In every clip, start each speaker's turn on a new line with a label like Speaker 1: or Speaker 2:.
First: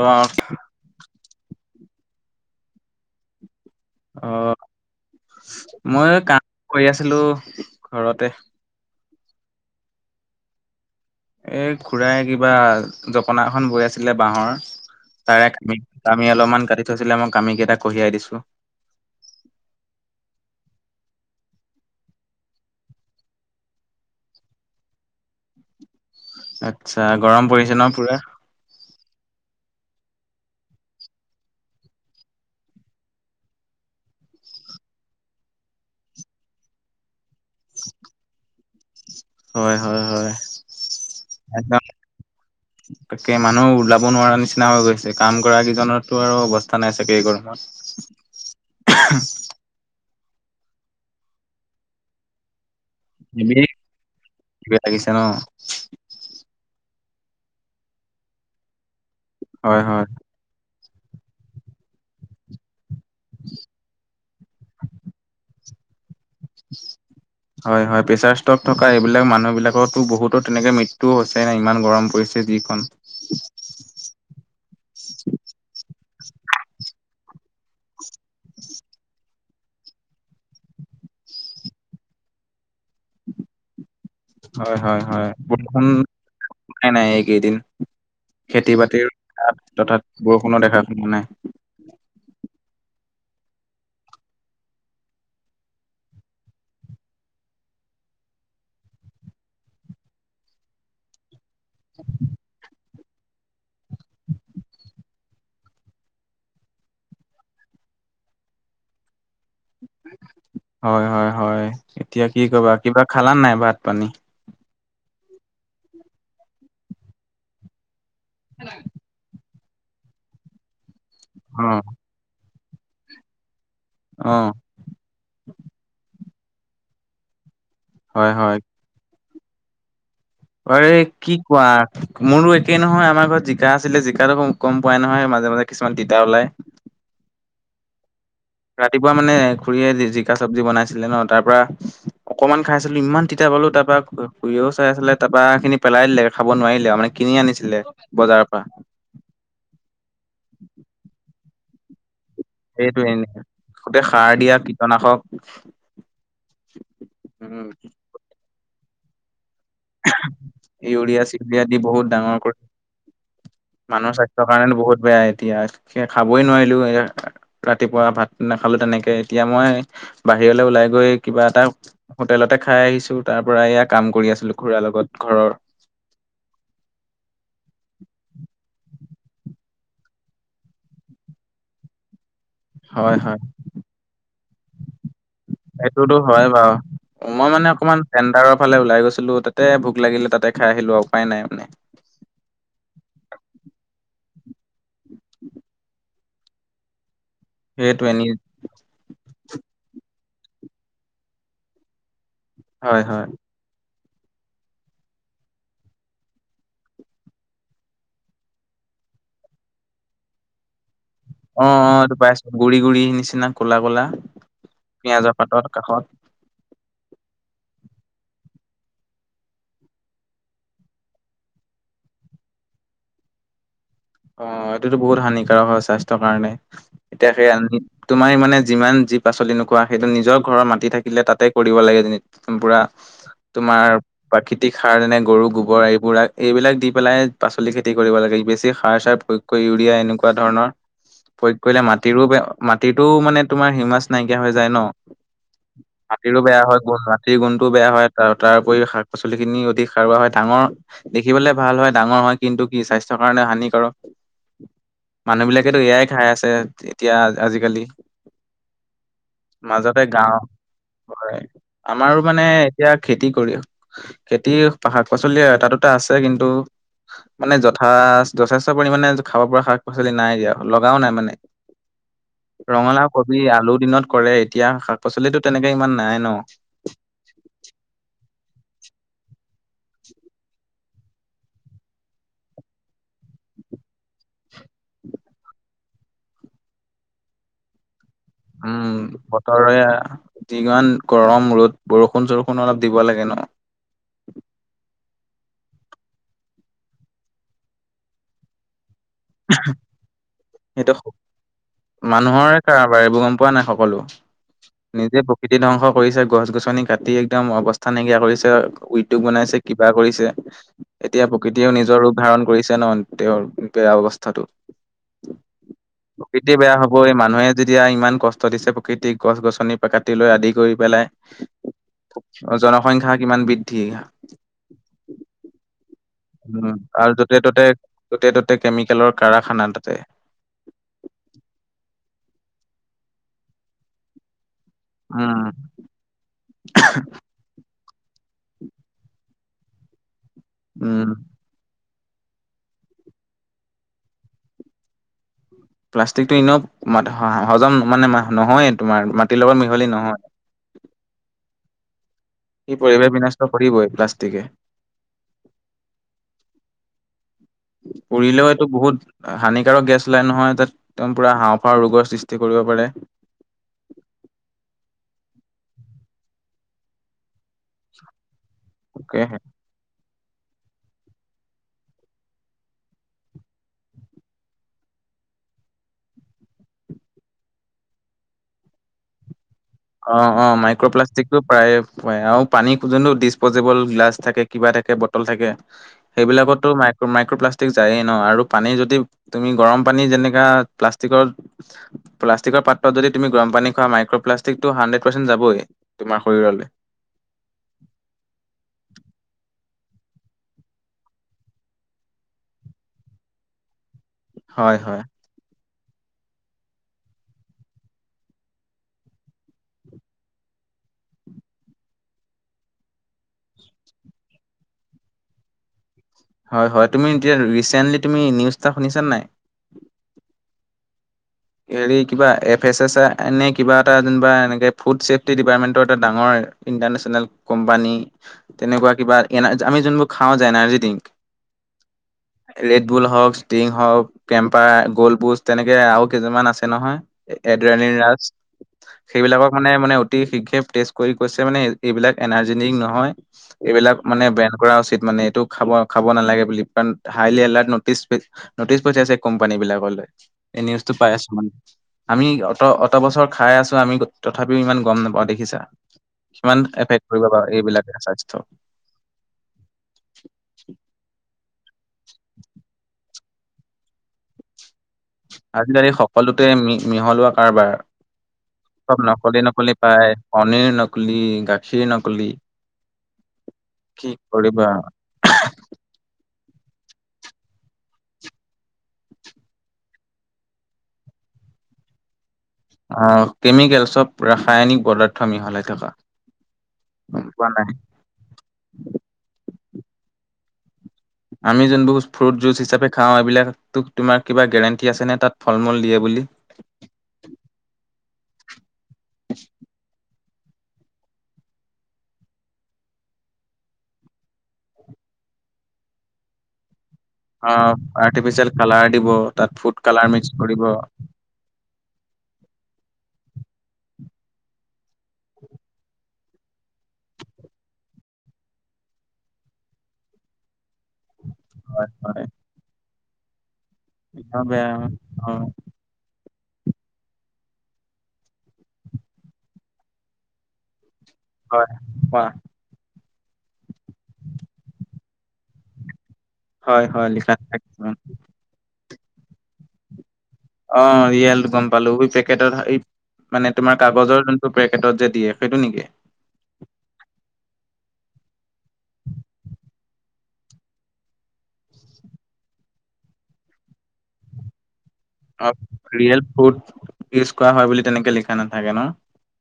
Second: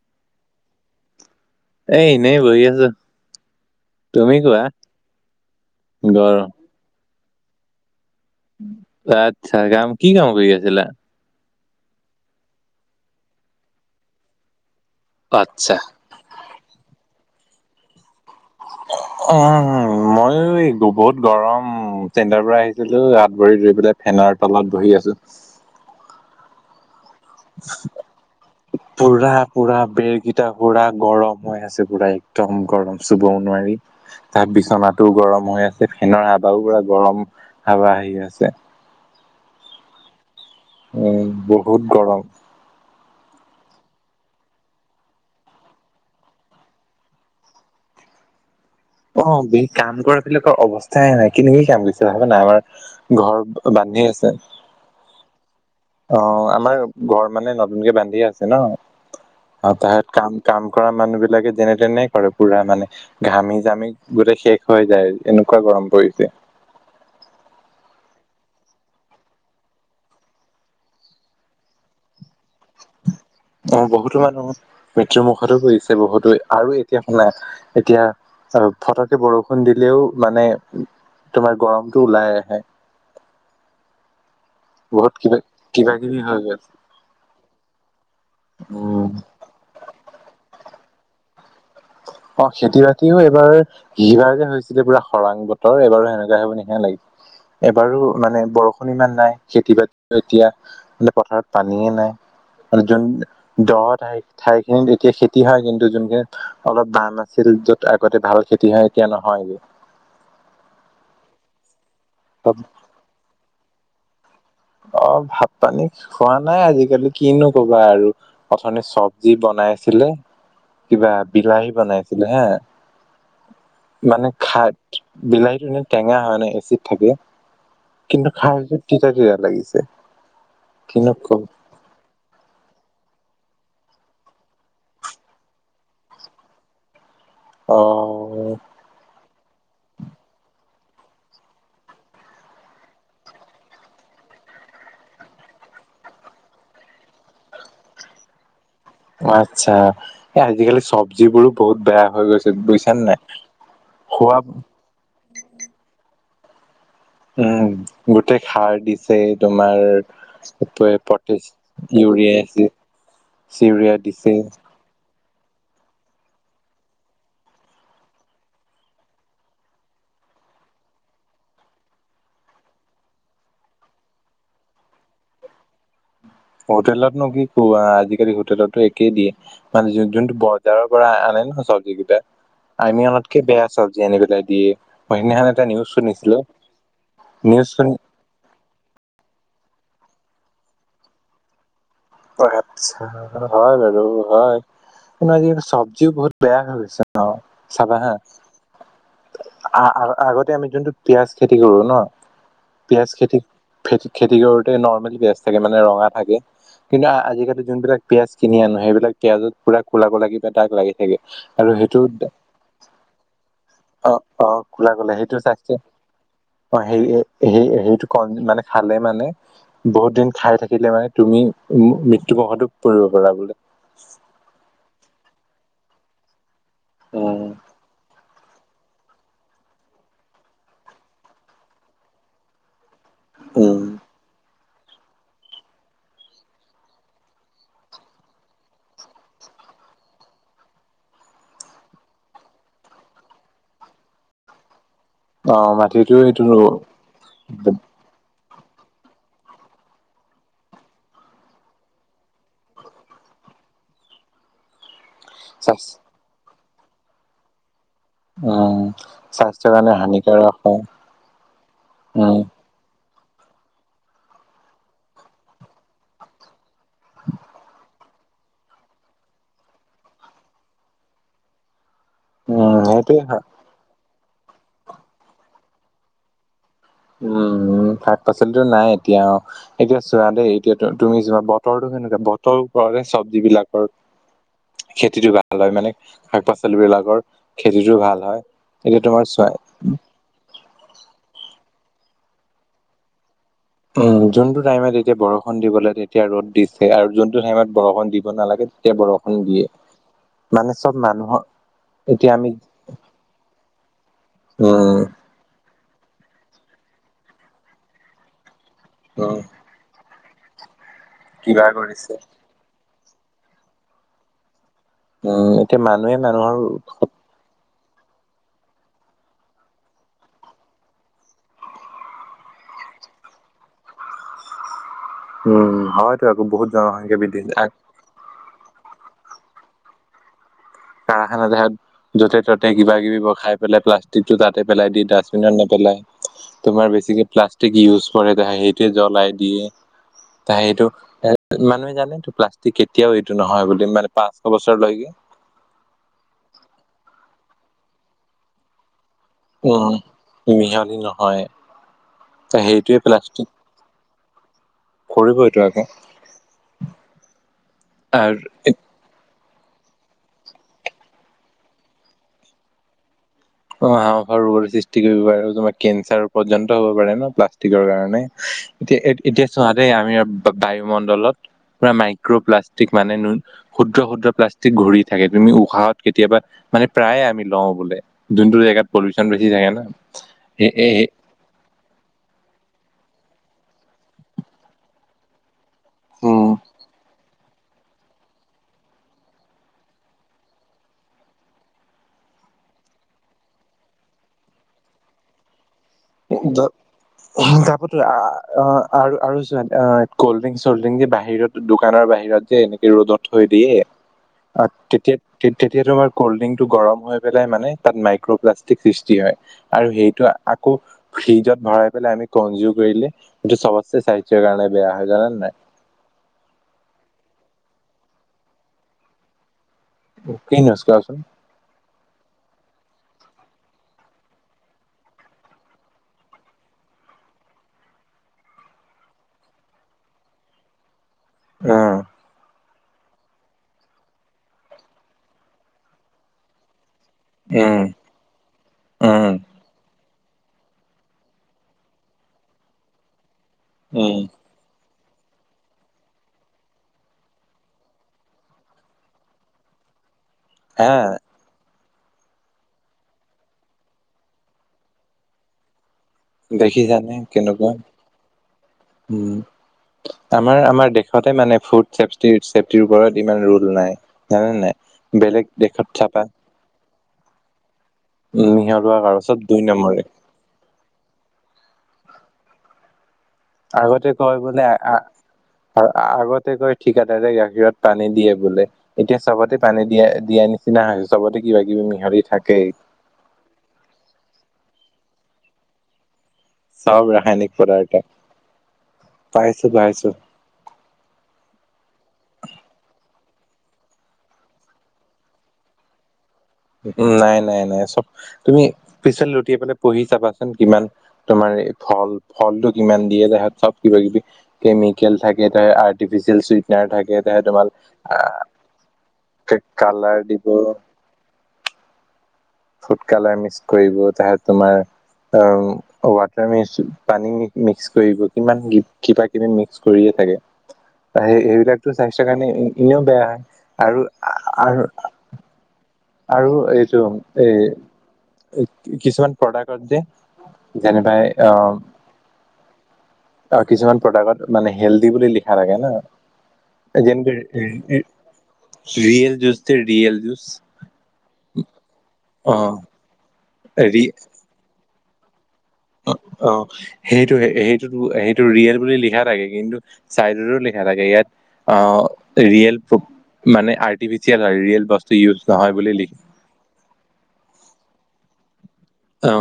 Speaker 1: অৱাক
Speaker 2: এ এনেই বহি আছো।
Speaker 1: অ
Speaker 2: তুমি কোৱা
Speaker 1: মই কাম
Speaker 2: গৰম
Speaker 1: কৰি আছিলোঁ। ঘৰতে
Speaker 2: আচ্ছা কাম কি কাম কৰি আছিলা?
Speaker 1: এই খুৰাই কিবা জপনা এখন বৈ আছিলে বাঁহৰ। তাৰে
Speaker 2: আচ্ছা
Speaker 1: কামি কামি অলপমান কাটি থৈছিলে মই কামি কেইটা কঢ়িয়াই দিছোঁ।
Speaker 2: উ মইও এই বহুত গৰম চেণ্ডাৰ পৰা আহিছিলো হাত ভৰি ধুৰি পেলাই ফে- ফেনৰ তলত বহি আছোঁ।
Speaker 1: আচ্ছা গৰম পৰিছে ন পুৰা।
Speaker 2: পুৰা পুৰা বেৰকেইটা পুৰা গৰম হৈ আছে পুৰা একদম গৰম চুবও নোৱাৰি। তাৰ বিচনাটোও গৰম হৈ আছে ফেনৰ হাবাও পৰা গৰম হাবা আহি আছে।
Speaker 1: হয় হয় হয়।
Speaker 2: উম
Speaker 1: একদম।
Speaker 2: বহুত গৰম।
Speaker 1: তাকে মানুহ ওলাব নোৱাৰা নিচিনা হৈ গৈছে কাম কৰাৰাকেইজনতো আৰু অৱস্থা নাই চাগে এই গৰমত। [inaudible]
Speaker 2: অ বে কাম কৰা বিলাকৰ অৱস্থাই নাই কেনে কে কাম কৰিছে ভাবা না এবাৰ। ঘৰ বান্ধি আছে
Speaker 1: লাগিছে ন
Speaker 2: অ আমাৰ ঘৰ মানে নতুনকে বান্ধিে আছে ন,
Speaker 1: হয় হয়
Speaker 2: তাহেত কাম কাম কৰা মানুহ বিলাকে যেনে তেনে কৰে পুৰা মানে ঘামি জামি গোটেই শেষ হৈ যায় এনেকুৱা গৰম পৰিছে।
Speaker 1: [inaudible] হয় হয় প্ৰেচাৰ ষ্টক থকা এইবিলাক মানুহ বিলাকতো বহুতো তেনেকে মৃত্যু হৈছে এনে ইমান গৰম পৰিছে। যিখন
Speaker 2: অ বহুতো মানুহ মৃত্যুৰ মুখতো পৰিছে বহুত। ত আৰু এতিয়া শুনা এতিয়া আহ ফতকে বৰষুণ দিলেও মানে তোমাৰ গৰমতটো ওলাই আহে।
Speaker 1: হয় হয়
Speaker 2: বহুত
Speaker 1: হয়
Speaker 2: কিবা
Speaker 1: বৰষুণ।
Speaker 2: কিবা কিবি হৈ গল
Speaker 1: নাই নাই এইকেইদিন খেতি
Speaker 2: উম
Speaker 1: বাতিৰ তথাৎ বৰষুণৰ দেখা মানে।
Speaker 2: অ খেতি বাতিও এইবাৰ, সিবাৰ যে হৈছিলে পুৰা খৰাং বতৰ এইবাৰো সেনেকুৱাই হ'ব নিচিনা লাইক এবাৰো মানে বৰষুণ ইমান নাই খেতি বাতি এতিয়া পথাৰত পানীয়ে নাই। যোন দহ ঠাই ঠাইখিনিত এতিয়া খেতি হায় কিন্তু যোনখিনিত অলপ দাম আছিল য'ত আগতে ভাল খেতি হয় এতিয়া নহয়।
Speaker 1: হয় হয় হয় এতিয়া কি কবা কিবা খালা নাই ভাত পানী?
Speaker 2: অ ভাত পানী খোৱা নাই আজিকালি কিনো কবা আৰু। অথনি চবজি বনাইছিলে কিবা
Speaker 1: অ
Speaker 2: বিলাহী বনাইছিলে হে
Speaker 1: অ
Speaker 2: মানে ক্ষাত বিলাহীতো এনে টেঙা হয় নাই। এচিড থাকে কিন্তু
Speaker 1: হয়
Speaker 2: খাও যে তিতা তিতা লাগিছে।
Speaker 1: আৰে
Speaker 2: কিনো
Speaker 1: কি
Speaker 2: কম
Speaker 1: কোৱা মোৰো একে নহয়। আমাৰ ঘৰত জিকা আছিলে জিকাটো গম পোৱাই নহয় মাজে মাজে কিছুমান তিতা ওলায়।
Speaker 2: অ।
Speaker 1: ৰাতিপুৱা মানে খুৰীয়ে জিকা চবজি বনাইছিলে ন তাৰ পৰা অকনমান খাইছিলো ইমান তিতা পালো তাৰপৰা খুৰিও চাই আছিলে তাপা সেইখিনি পেলাই দিলে খাব নোৱাৰিলে আও। মানে কি কিনি আনিছিলে বজাৰ পৰা।
Speaker 2: আত্চ্ছা এই আজিকালি চবজিবোৰো বহুত বেয়া হৈ গৈছ-
Speaker 1: সেইটোৱে এনে গোটেই সাৰ দিয়া কীটনাশক
Speaker 2: উম গোটেই সাৰ দিছে। তোমাৰ
Speaker 1: ইউৰিয়া
Speaker 2: প্ৰটেছ
Speaker 1: চিউৰিয়া দি বহুত
Speaker 2: ইউৰিয়া
Speaker 1: ডাঙৰ কৰে।
Speaker 2: হেচি
Speaker 1: মানুহৰ স্বাস্থ্যৰ কাৰণে বহুত বেয়া। এতিয়া খে খাবই নোৱাৰিলো ৰাতিপুৱা ভাত নাখালো তেনেকে এতিয়া মই বাহ- বাহিৰলৈ ওলাই গৈ কিবা এটা হোটেলতে খাই আহিছো তাৰ পৰা এয়া কাম কৰি আছিলোঁ। খুৰাৰ লগত ঘৰৰ
Speaker 2: কে দিয়ে মানে যোনটো বজাৰৰ পৰা আনে ন চবজি কেইতা। আমি
Speaker 1: হয় হয়
Speaker 2: অনাতকে বেয়া চবজি আনে পেলাই দিয়ে মই সেইদিনাখন এটা নিউজ
Speaker 1: সেইটোতো
Speaker 2: শুনিছিলো।
Speaker 1: হয় বাৰু মই
Speaker 2: নিউজ
Speaker 1: মানে
Speaker 2: শুনি
Speaker 1: অকণমান টেণ্ডাৰৰ ফালে ওলাই গৈছিলো ত তাতে ভোক লাগিলে, তাতে খাই আহিলোঁ আৰু, ‌ উপায় নাই মানে।
Speaker 2: অ' হাচ্ছা! হয় বাৰু হয়, উম আজিকালি চব্জিও বহুত বেয়া হৈ গৈছে। অঁ চাবা
Speaker 1: সেইটোৱে
Speaker 2: হা।
Speaker 1: নি
Speaker 2: আ! আ! আগতে আমি যোনটো পিয়াজ খেতি কৰোঁ ন,
Speaker 1: হয়
Speaker 2: পিয়াজ
Speaker 1: হয়
Speaker 2: খেতি। খেতি, খেতি কৰোতে নৰ্মেলি বেজ থাকে মানে ৰঙা থাকে। কিন্তু আজিকালি যোনবিলাক পিয়াঁজ কিনি আনে, সেইবিলাক পিয়াজত পুৰা কোলা- কোলা কিবা দাগ লাগি থাকে। আৰু
Speaker 1: অ'
Speaker 2: সেইটো
Speaker 1: অ' এইটো পাই আছোঁ গুৰি গুৰি নিচিনা ক'লা- ক'লা।
Speaker 2: কোলা কোলা
Speaker 1: পিয়াজৰ
Speaker 2: সেইটো
Speaker 1: পাতৰ
Speaker 2: চাইছে?
Speaker 1: কাষত
Speaker 2: অ' হেৰি হে‌ হেৰিটো কন মানে, খালে মানে বহুত দিন খাই থাকিলে মানে তুমি ম, মৃত্যুৰ মুখতো পৰিব পাৰা বোলে।
Speaker 1: অ' এইটোতো বহুত হানিকাৰক হয় স্বাস্থ্যৰ কাৰণে, এতিয়া
Speaker 2: উম
Speaker 1: সেই তোমাৰ মানে মানে যিমান যি পাচলি নোখোৱা সেইটো নিজৰ ঘৰৰ মাটি থাকিলে তাতে কৰিব লাগে, ‌ পুৰা
Speaker 2: উম
Speaker 1: তোমাৰ, প্ৰাকৃ কি সাৰ এনে গৰু গোবৰ এইবোৰাক এইবিলাক দি পেলাই পাচলি খেতি কৰিব লাগে বেছি সাৰ চাৰ প্ৰয়োগ কৰি ইউৰিয়া এনেকুৱা ধৰণৰ প্ৰয়োগ কৰিলে মাটিৰো, ব মাটিতটোও মানে তোমাৰ হিউমাছ নাইকিয়া হৈ যায় ন।
Speaker 2: অ মাটিতো
Speaker 1: মটিৰো
Speaker 2: এইটো
Speaker 1: বেয়া হয়,
Speaker 2: উম
Speaker 1: গুণ মাটিৰ গুণটোও বেয়া হয়, তাৰ তাৰ উপৰি শাক পাচলি খিনি অধিক সাৰুৱা হয়, ডাঙৰ, দেখিবলৈ ভাল হয় ডাঙৰ হয়, কিন্তু ই স্বাস্থ্যৰ কাৰণে হানি আৰু, মানুহ বিলাকেতো এয়াই খাই আছে, এতিয়া আজিকালি।
Speaker 2: স্বাস্থ্যৰ কাৰণে
Speaker 1: মাজতে গাওঁ,
Speaker 2: হানিকাৰক
Speaker 1: হয় আমাৰোঁ
Speaker 2: উম
Speaker 1: মানে এতিয়া খেতি কৰি, খেতিৰ শাক পাচলি এটা দুটা আছে কিন্তু। মানে যথা, যথেষ্ট পৰিমানে খাব পৰা শাক পাচলি নাই দিয়া, লগাও নাই মানে।
Speaker 2: উম
Speaker 1: ৰঙালাও,
Speaker 2: সেইটোৱে হয়
Speaker 1: কবি, আলুৰ দিনত কৰে, এতিয়া শাক পাচলিতো তেনেকে ইমান নাইয়ে ন।
Speaker 2: উম, উম, শাক পাচলিটো নাই এতিয়া, এতিয়া চোৱা দেই এতিয়া তুমি চোৱা বতৰটো সেনেকুৱা, বতৰ ওপৰতে চবজি বিলাকৰ খেতিটো ভাল হয় মানে, শাক পাচলি বিলাকৰ খেতিটো ভাল। হয়। এতিয়া
Speaker 1: উম
Speaker 2: তোমাৰ চোৱা
Speaker 1: বতৰে, কিমান গৰম ৰ'দ বৰষুণ চৰষুণ অলপ দিব লাগে ন।
Speaker 2: উম, যোনটো টাইমত এতিয়া বৰষুণ দিবলৈ তেতিয়া ৰ'দ দিছে আৰু যোনটো টাইমত বৰষুণ দিব নালাগে তেতিয়া বৰষুণ দিয়ে। মানে
Speaker 1: সেইটো
Speaker 2: চব মানুহৰ এতিয়া আমি
Speaker 1: মানুহৰে কাৰোবাৰ এইবোৰ গম পোৱা নাই সকলো,
Speaker 2: উম,
Speaker 1: নিজে প্ৰকৃতি ধ্বংস কৰিছে, গছ গছনি কাটি একদম অৱস্থা নাইকিয়া কৰিছে, উদ্যোগ
Speaker 2: উম,
Speaker 1: বনাইছে, কিবা কৰিছে। এতিয়া
Speaker 2: কিবা
Speaker 1: প্ৰকৃতিয়ও নিজৰ
Speaker 2: কৰিছে
Speaker 1: ৰূপ ধাৰণ কৰিছে নহয়, তেওঁৰ বেয়া অৱস্থাটো।
Speaker 2: উম, এতিয়া মানুহে মানুহৰ
Speaker 1: প্ৰকৃতি বেয়া হ'ব এই মানুহে যেতিয়া ইমান কষ্ট দিছে প্ৰকৃতিক গছ গছনি কাটি লৈ আদি কৰি পেলাই। জনসংখ্যা কিমান বৃদ্ধি?
Speaker 2: উম হয়।
Speaker 1: উম আৰু য'তে-ত'তে, য'তে-ত'তে কেমিকেলৰ কাৰাখানা তাতে।
Speaker 2: কাৰখানাতে হক, য'তে ত'তে কিবা কিবি বোৰ খাই পেলাই প্লাষ্টিক টো তাত য'তে ত'তে পেলাই দিয়ে, দাষ্টবিনত
Speaker 1: উম
Speaker 2: নেপেলায়। তোমাৰ বেছিকে প্লাষ্টিক ইউচ কৰণ সেইটোৱে জ্বলাই দিয়ে ত
Speaker 1: উম
Speaker 2: সেইটো মানুহে জন প্লাষ্টিক কেতিয়াও এইটো নহয় বুলি মানে পাঁচশ বছৰলৈকে
Speaker 1: প্লাষ্টিকটো এনেও হজম মানে, নহয়ে তোমাৰ। মাটিৰ লগত
Speaker 2: উম
Speaker 1: মিহলি নহয়
Speaker 2: মিহলি নহয়। ত
Speaker 1: কি
Speaker 2: সেইটোৱে
Speaker 1: পৰিৱেশ বিনষ্ট
Speaker 2: প্লাষ্টিক
Speaker 1: কৰিবই প্লাষ্টিকে।
Speaker 2: কৰিবইটো আকৌ আৰু
Speaker 1: কৰিলেও এইটো বহুত হানিকাৰক গেছ উলাই নহয় তাত, তেওঁ পোৰা হাঁওঁফাঁওৰ ৰোগৰ সৃষ্টি কৰিব পাৰে।
Speaker 2: অ' হাঁওফাঁওৰ ৰোগৰ সৃষ্টি কৰিব পাৰে, তোমাৰ কেঞ্চাৰ পৰ্যন্ত হ'ব পাৰে, ন প্লাষ্টিকৰ কাৰণে। এতিয়া, ইয়াত, এতিয়া চোৱা দেই আমি বায়ুমণ্ডলত পুৰা মাইক্ৰ' প্লাষ্টিক মানে, ক্ষুদ্ৰ ক্ষুদ্ৰ প্লাষ্টিক ঘূৰি থাকে তুমি, উশাহত কেতিয়াবা মানে প্ৰায়ে আমি লওঁ বোলে যোনতটো জেগাত পলিচন
Speaker 1: অ অ মাইক্ৰপ্লাষ্টিকটো প্ৰায় আও পানী পৰ্যন্ত ডিছ প'জেবল গ্লাছ থাকে কিবা থাকে বটল থাকে।
Speaker 2: উম।
Speaker 1: সেইবিলাকতো মাই মাইক্ৰপ্লাষ্টিক থিক যাই ন আৰু পানী যদি তুমি গৰম পানী যেনেকা প্লাষ্টিকত প্লাষ্টিকত। পাত্ৰত যদি তুমি গৰম পানী খোৱা মাইক্ৰপ্লাষ্টিকটো হণ্ড্ৰেড পাৰ্চেন্ত যাবই। তোমাৰ
Speaker 2: দ
Speaker 1: শৰীৰলৈ
Speaker 2: হিংসা পথো আৰু আৰু যোৱান অ ক'ল্ড ড্ৰিংক, চল্ড ড্ৰিংক যে বাহিৰত দোকানৰ বাহিৰত যে এনেকে ৰ'দত থৈ দিয়ে- অ
Speaker 1: হয় হয়
Speaker 2: তেতিয়াত তেত- তেতিয়া তোমাৰ কল্ড ড্ৰিংক টো গৰম হৈ পেলাই মানে তাত মাইক্ৰ'প্লাষ্টিক সৃষ্টি হয় আৰু সেইটো আ- ফ্ৰিজত ভৰাই পেলাই আমি কনজিউম কৰিলে এইটো চবছে স্বাস্থৰ কাৰণে বেয়া হয় জানে নাই?
Speaker 1: হয় হয় তুমি এতিয়া ৰিচেন্টলি তুমি নিউজ এটা শুনিছানে নাই?
Speaker 2: কি নিউচ কোৱাচোন?
Speaker 1: হেৰি কিবা এফ এছ এছ এনে কিবা এটা যেনিবা এনেকে ফুড চছেফটি ডিপাৰ্টমেন্টৰ এটা ডাঙৰ ইন্টাৰেছনেল কোম্পানী তেনেকোৱা কিবা আমি যিবোৰ খাওঁ যে, এনাৰ্জ ড্ৰিং-
Speaker 2: উম।
Speaker 1: ৰেডবুল হওক, ষ্টিং হওক, কেম্পাৰ, গলপুষ্ট তেনেকে আৰু কেইমান আছে নহয়।
Speaker 2: উম
Speaker 1: এডৰালিন ৰাজ
Speaker 2: উম
Speaker 1: সেইবিলাকক মানে মানে- তি শীঘ্ৰে টেষ্ট কৰি কৈছে মানে এইবিলাক এনাৰ্জী ড্ৰিং নহয় এইবিলাক
Speaker 2: উম
Speaker 1: মানে বেন কৰা উচিত। মানে এইটো খাব খাব নালাগে বুলি কাৰণ হাইলি এলাৰ্ট নটিচ নটিচ পঠিয়াইছে কোম্পানী বিলাকলৈ। এই
Speaker 2: হা
Speaker 1: নিউজটো পাই আছো মানে। আমি অত অত বছৰ খাই আছো আমি তথাপিও ইমান গম নাপাওঁ দেখিছা। কিমান এফেক্ট
Speaker 2: দেখিছানে
Speaker 1: কৰিব বাৰু
Speaker 2: কেনেকুৱা
Speaker 1: এইবিলাকে স্বাস্থ্যৰ
Speaker 2: উম আমাৰ আমাৰ দেশতে মানে ফুড চেফটিৰ চেফটিৰ ওপৰত ইমান ৰোল নাই জানা নাই? বেলেগ
Speaker 1: আজিকালি
Speaker 2: দেশত চাবা
Speaker 1: সকলোতে মিহলোৱা কাৰবাৰ।
Speaker 2: উম
Speaker 1: চব
Speaker 2: সিহঁতৰ আৰু চব
Speaker 1: নকলি
Speaker 2: দুই
Speaker 1: নকলি
Speaker 2: নম্বৰে
Speaker 1: পায় পনীৰ নকলি, গাখীৰ নকলি কি
Speaker 2: আগতে কয় বোলে
Speaker 1: কৰিবা
Speaker 2: আগত ততে কৈ ঠিকদাই গাখীৰত পানী দিয়ে বোলে এতিয়া চবতে পানী দিয়া দিয়া নিচিনা হৈ চবতে- কিবা কিবি মিহলি থাক-
Speaker 1: আহ কেমিকেল চব ৰাসায়নিক পদাৰ্থ মিহলাই থকা-
Speaker 2: চব
Speaker 1: গম পোৱা
Speaker 2: ৰাসায়নিক
Speaker 1: নাই
Speaker 2: পদাৰ্থ পাইছো পাইছো।
Speaker 1: আমি যোনবোৰ ফ্ৰুট জুচ হিচাপে খাওঁ এইবিলাক তোক তোমাৰ কিবা গেৰেণ্টি আছে নে তাত ফল মূল দিয়ে বুলি?
Speaker 2: উম নাই নাই নাই চব তুমি পিছফালে লুটিয়ে পেলাই পঢ়ি চাবা। কিমান তোমাৰ ফল ফল টো কিমান দিয়ে [unintelligible] চব কিবা কিবি কেমিকেল থাক- আৰ্টিফিচিয়েল চুইটনাৰ থাক- সেইটাহে
Speaker 1: অ
Speaker 2: তোমাৰ
Speaker 1: আৰ্টিফিচিয়েল কালাৰ দিব তাত
Speaker 2: আহ
Speaker 1: ফুড
Speaker 2: কালাৰ
Speaker 1: মিক্স কৰিব।
Speaker 2: দিব- ফুড কালাৰ মিচ কৰিব তাহত তোমাৰ অহ ৱাট- পানী মিক্স কৰিব কিমান কিবা কিবি মিক্স কৰিয়ে থাকে।
Speaker 1: হয়
Speaker 2: সেইবিলাকটো
Speaker 1: হয়
Speaker 2: স্বাস্থ্যৰ কাৰণে এনেও বেয়া হয়। আৰু
Speaker 1: এনেও বেয়া
Speaker 2: আৰু
Speaker 1: অ
Speaker 2: আ আৰু এইটো এ কিছুমান প্ৰডাক্টত যে যেনবাই
Speaker 1: হয়
Speaker 2: আহ
Speaker 1: কোৱা
Speaker 2: অ কিছুমান প্ৰডাক্টত মানে হেল্ডি বুলি লিখা থাকে ন।
Speaker 1: হয় হয় লিখা
Speaker 2: যেনেকে
Speaker 1: থাকে কিছুমান।
Speaker 2: ৰিয়েল জুচ তে ৰিয়েল জুচ
Speaker 1: অ ৰিয়েলটো গম পালোঁ।
Speaker 2: অ
Speaker 1: পেকেটত মানে তোমাৰ
Speaker 2: ৰি
Speaker 1: কাগজৰ যোনটো পেকেটত যে দিয়ে সেইটো নেকি?
Speaker 2: অ সেইটো সেইটোত সেইটো ৰিয়েল বুলি লিখা থাকে কিন্তু চাইডৰটো লিখা থাকে ইয়াত অ ৰিয়েল মানে আৰ্টিফিচিয়েল ৰিয়েল বস্ত-
Speaker 1: অ ৰিয়েল ফুড ইজ কৰা হয় বুলি তেনেকে লিখা নাথাকে ন?
Speaker 2: অ',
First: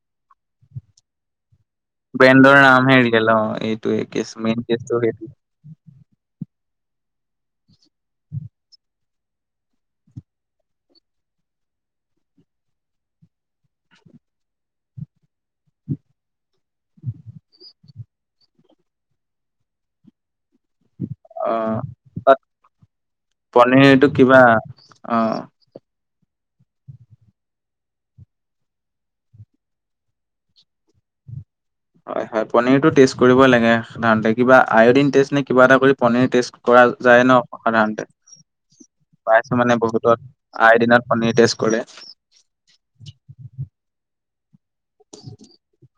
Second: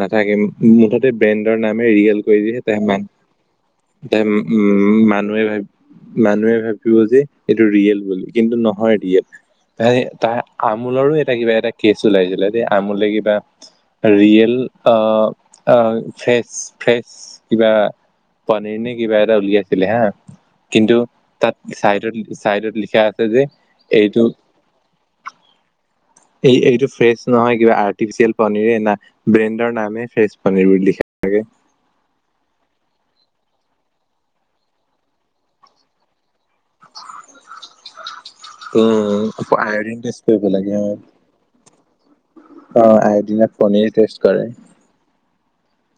Speaker 2: নাথাকে, মুঠতে ব্ৰে নামে ৰিয়েল কৰি
Speaker 1: ব্ৰেণ্ডৰ
Speaker 2: দিহে ত
Speaker 1: নামহে
Speaker 2: মান
Speaker 1: ৰিয়েল অ এইটোৱে
Speaker 2: ত
Speaker 1: কেছ মেইন
Speaker 2: উম
Speaker 1: কেছটো সেইটো
Speaker 2: মানুহে ভাব [unintelligible] মানুহে ভাবিব যে এইটো ৰিয়েল বুলি, কিন্তু নহয় ৰিয়েল। এই তাৰ আমুলৰো এটা কিবা এটা কেচ ওলাইছিলে দেই আমোলে কিবা ৰিয়েল আহ-আহ ফ্ৰেচ-ফ্ৰেচ কিবা পনীৰ নে কিবা এটা উলিয়াইছিলে হা। কিন্তু
Speaker 1: অ।
Speaker 2: তাত
Speaker 1: তাত
Speaker 2: চাইডত-ছাইডত লিখা আছে যে
Speaker 1: পনীৰটো
Speaker 2: এইটো
Speaker 1: কিবা অ'।
Speaker 2: এই এইটো ফ্ৰেচ নহয় কিবা আৰ্টিফিয়েল পনিৰে না ব্ৰেণ্ডৰ নামে ফ্ৰেচ পনীৰ বুলি লিখাথাকে।
Speaker 1: হয়-হয় পনিৰটো টেষ্ট কৰিব লাগে সাধাৰণতে। কিবা আইঅডিন টেষ্ট নে কিবা এটা কৰি পনিৰ টেষ্ট তৰা যায় ন সাধাৰণতে? পাইছোঁ মানে
Speaker 2: আয়ডিন টেষ্ট
Speaker 1: বহুতত
Speaker 2: কৰিব লাগে
Speaker 1: আয়ডিনত পনীৰ টেষ্ট কৰে।
Speaker 2: অ', আয়দিনত পনিৰ টেষ্ট কৰে।
Speaker 1: [unintelligible]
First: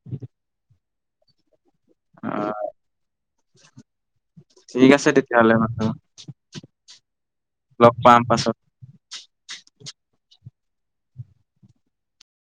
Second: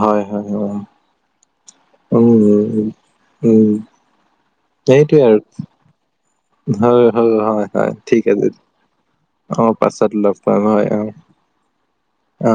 Speaker 2: হয়-হয়, উম।
Speaker 1: অ
Speaker 2: উম-উম-উম-উম।
Speaker 1: ঠিক আছে তেতিয়াহ'লে মাত্ৰ
Speaker 2: হয়-হয়-হয়-হয়, ঠিক
Speaker 1: পাছত।
Speaker 2: আছে। অ পাছত লগ পাম হয় অ'। অ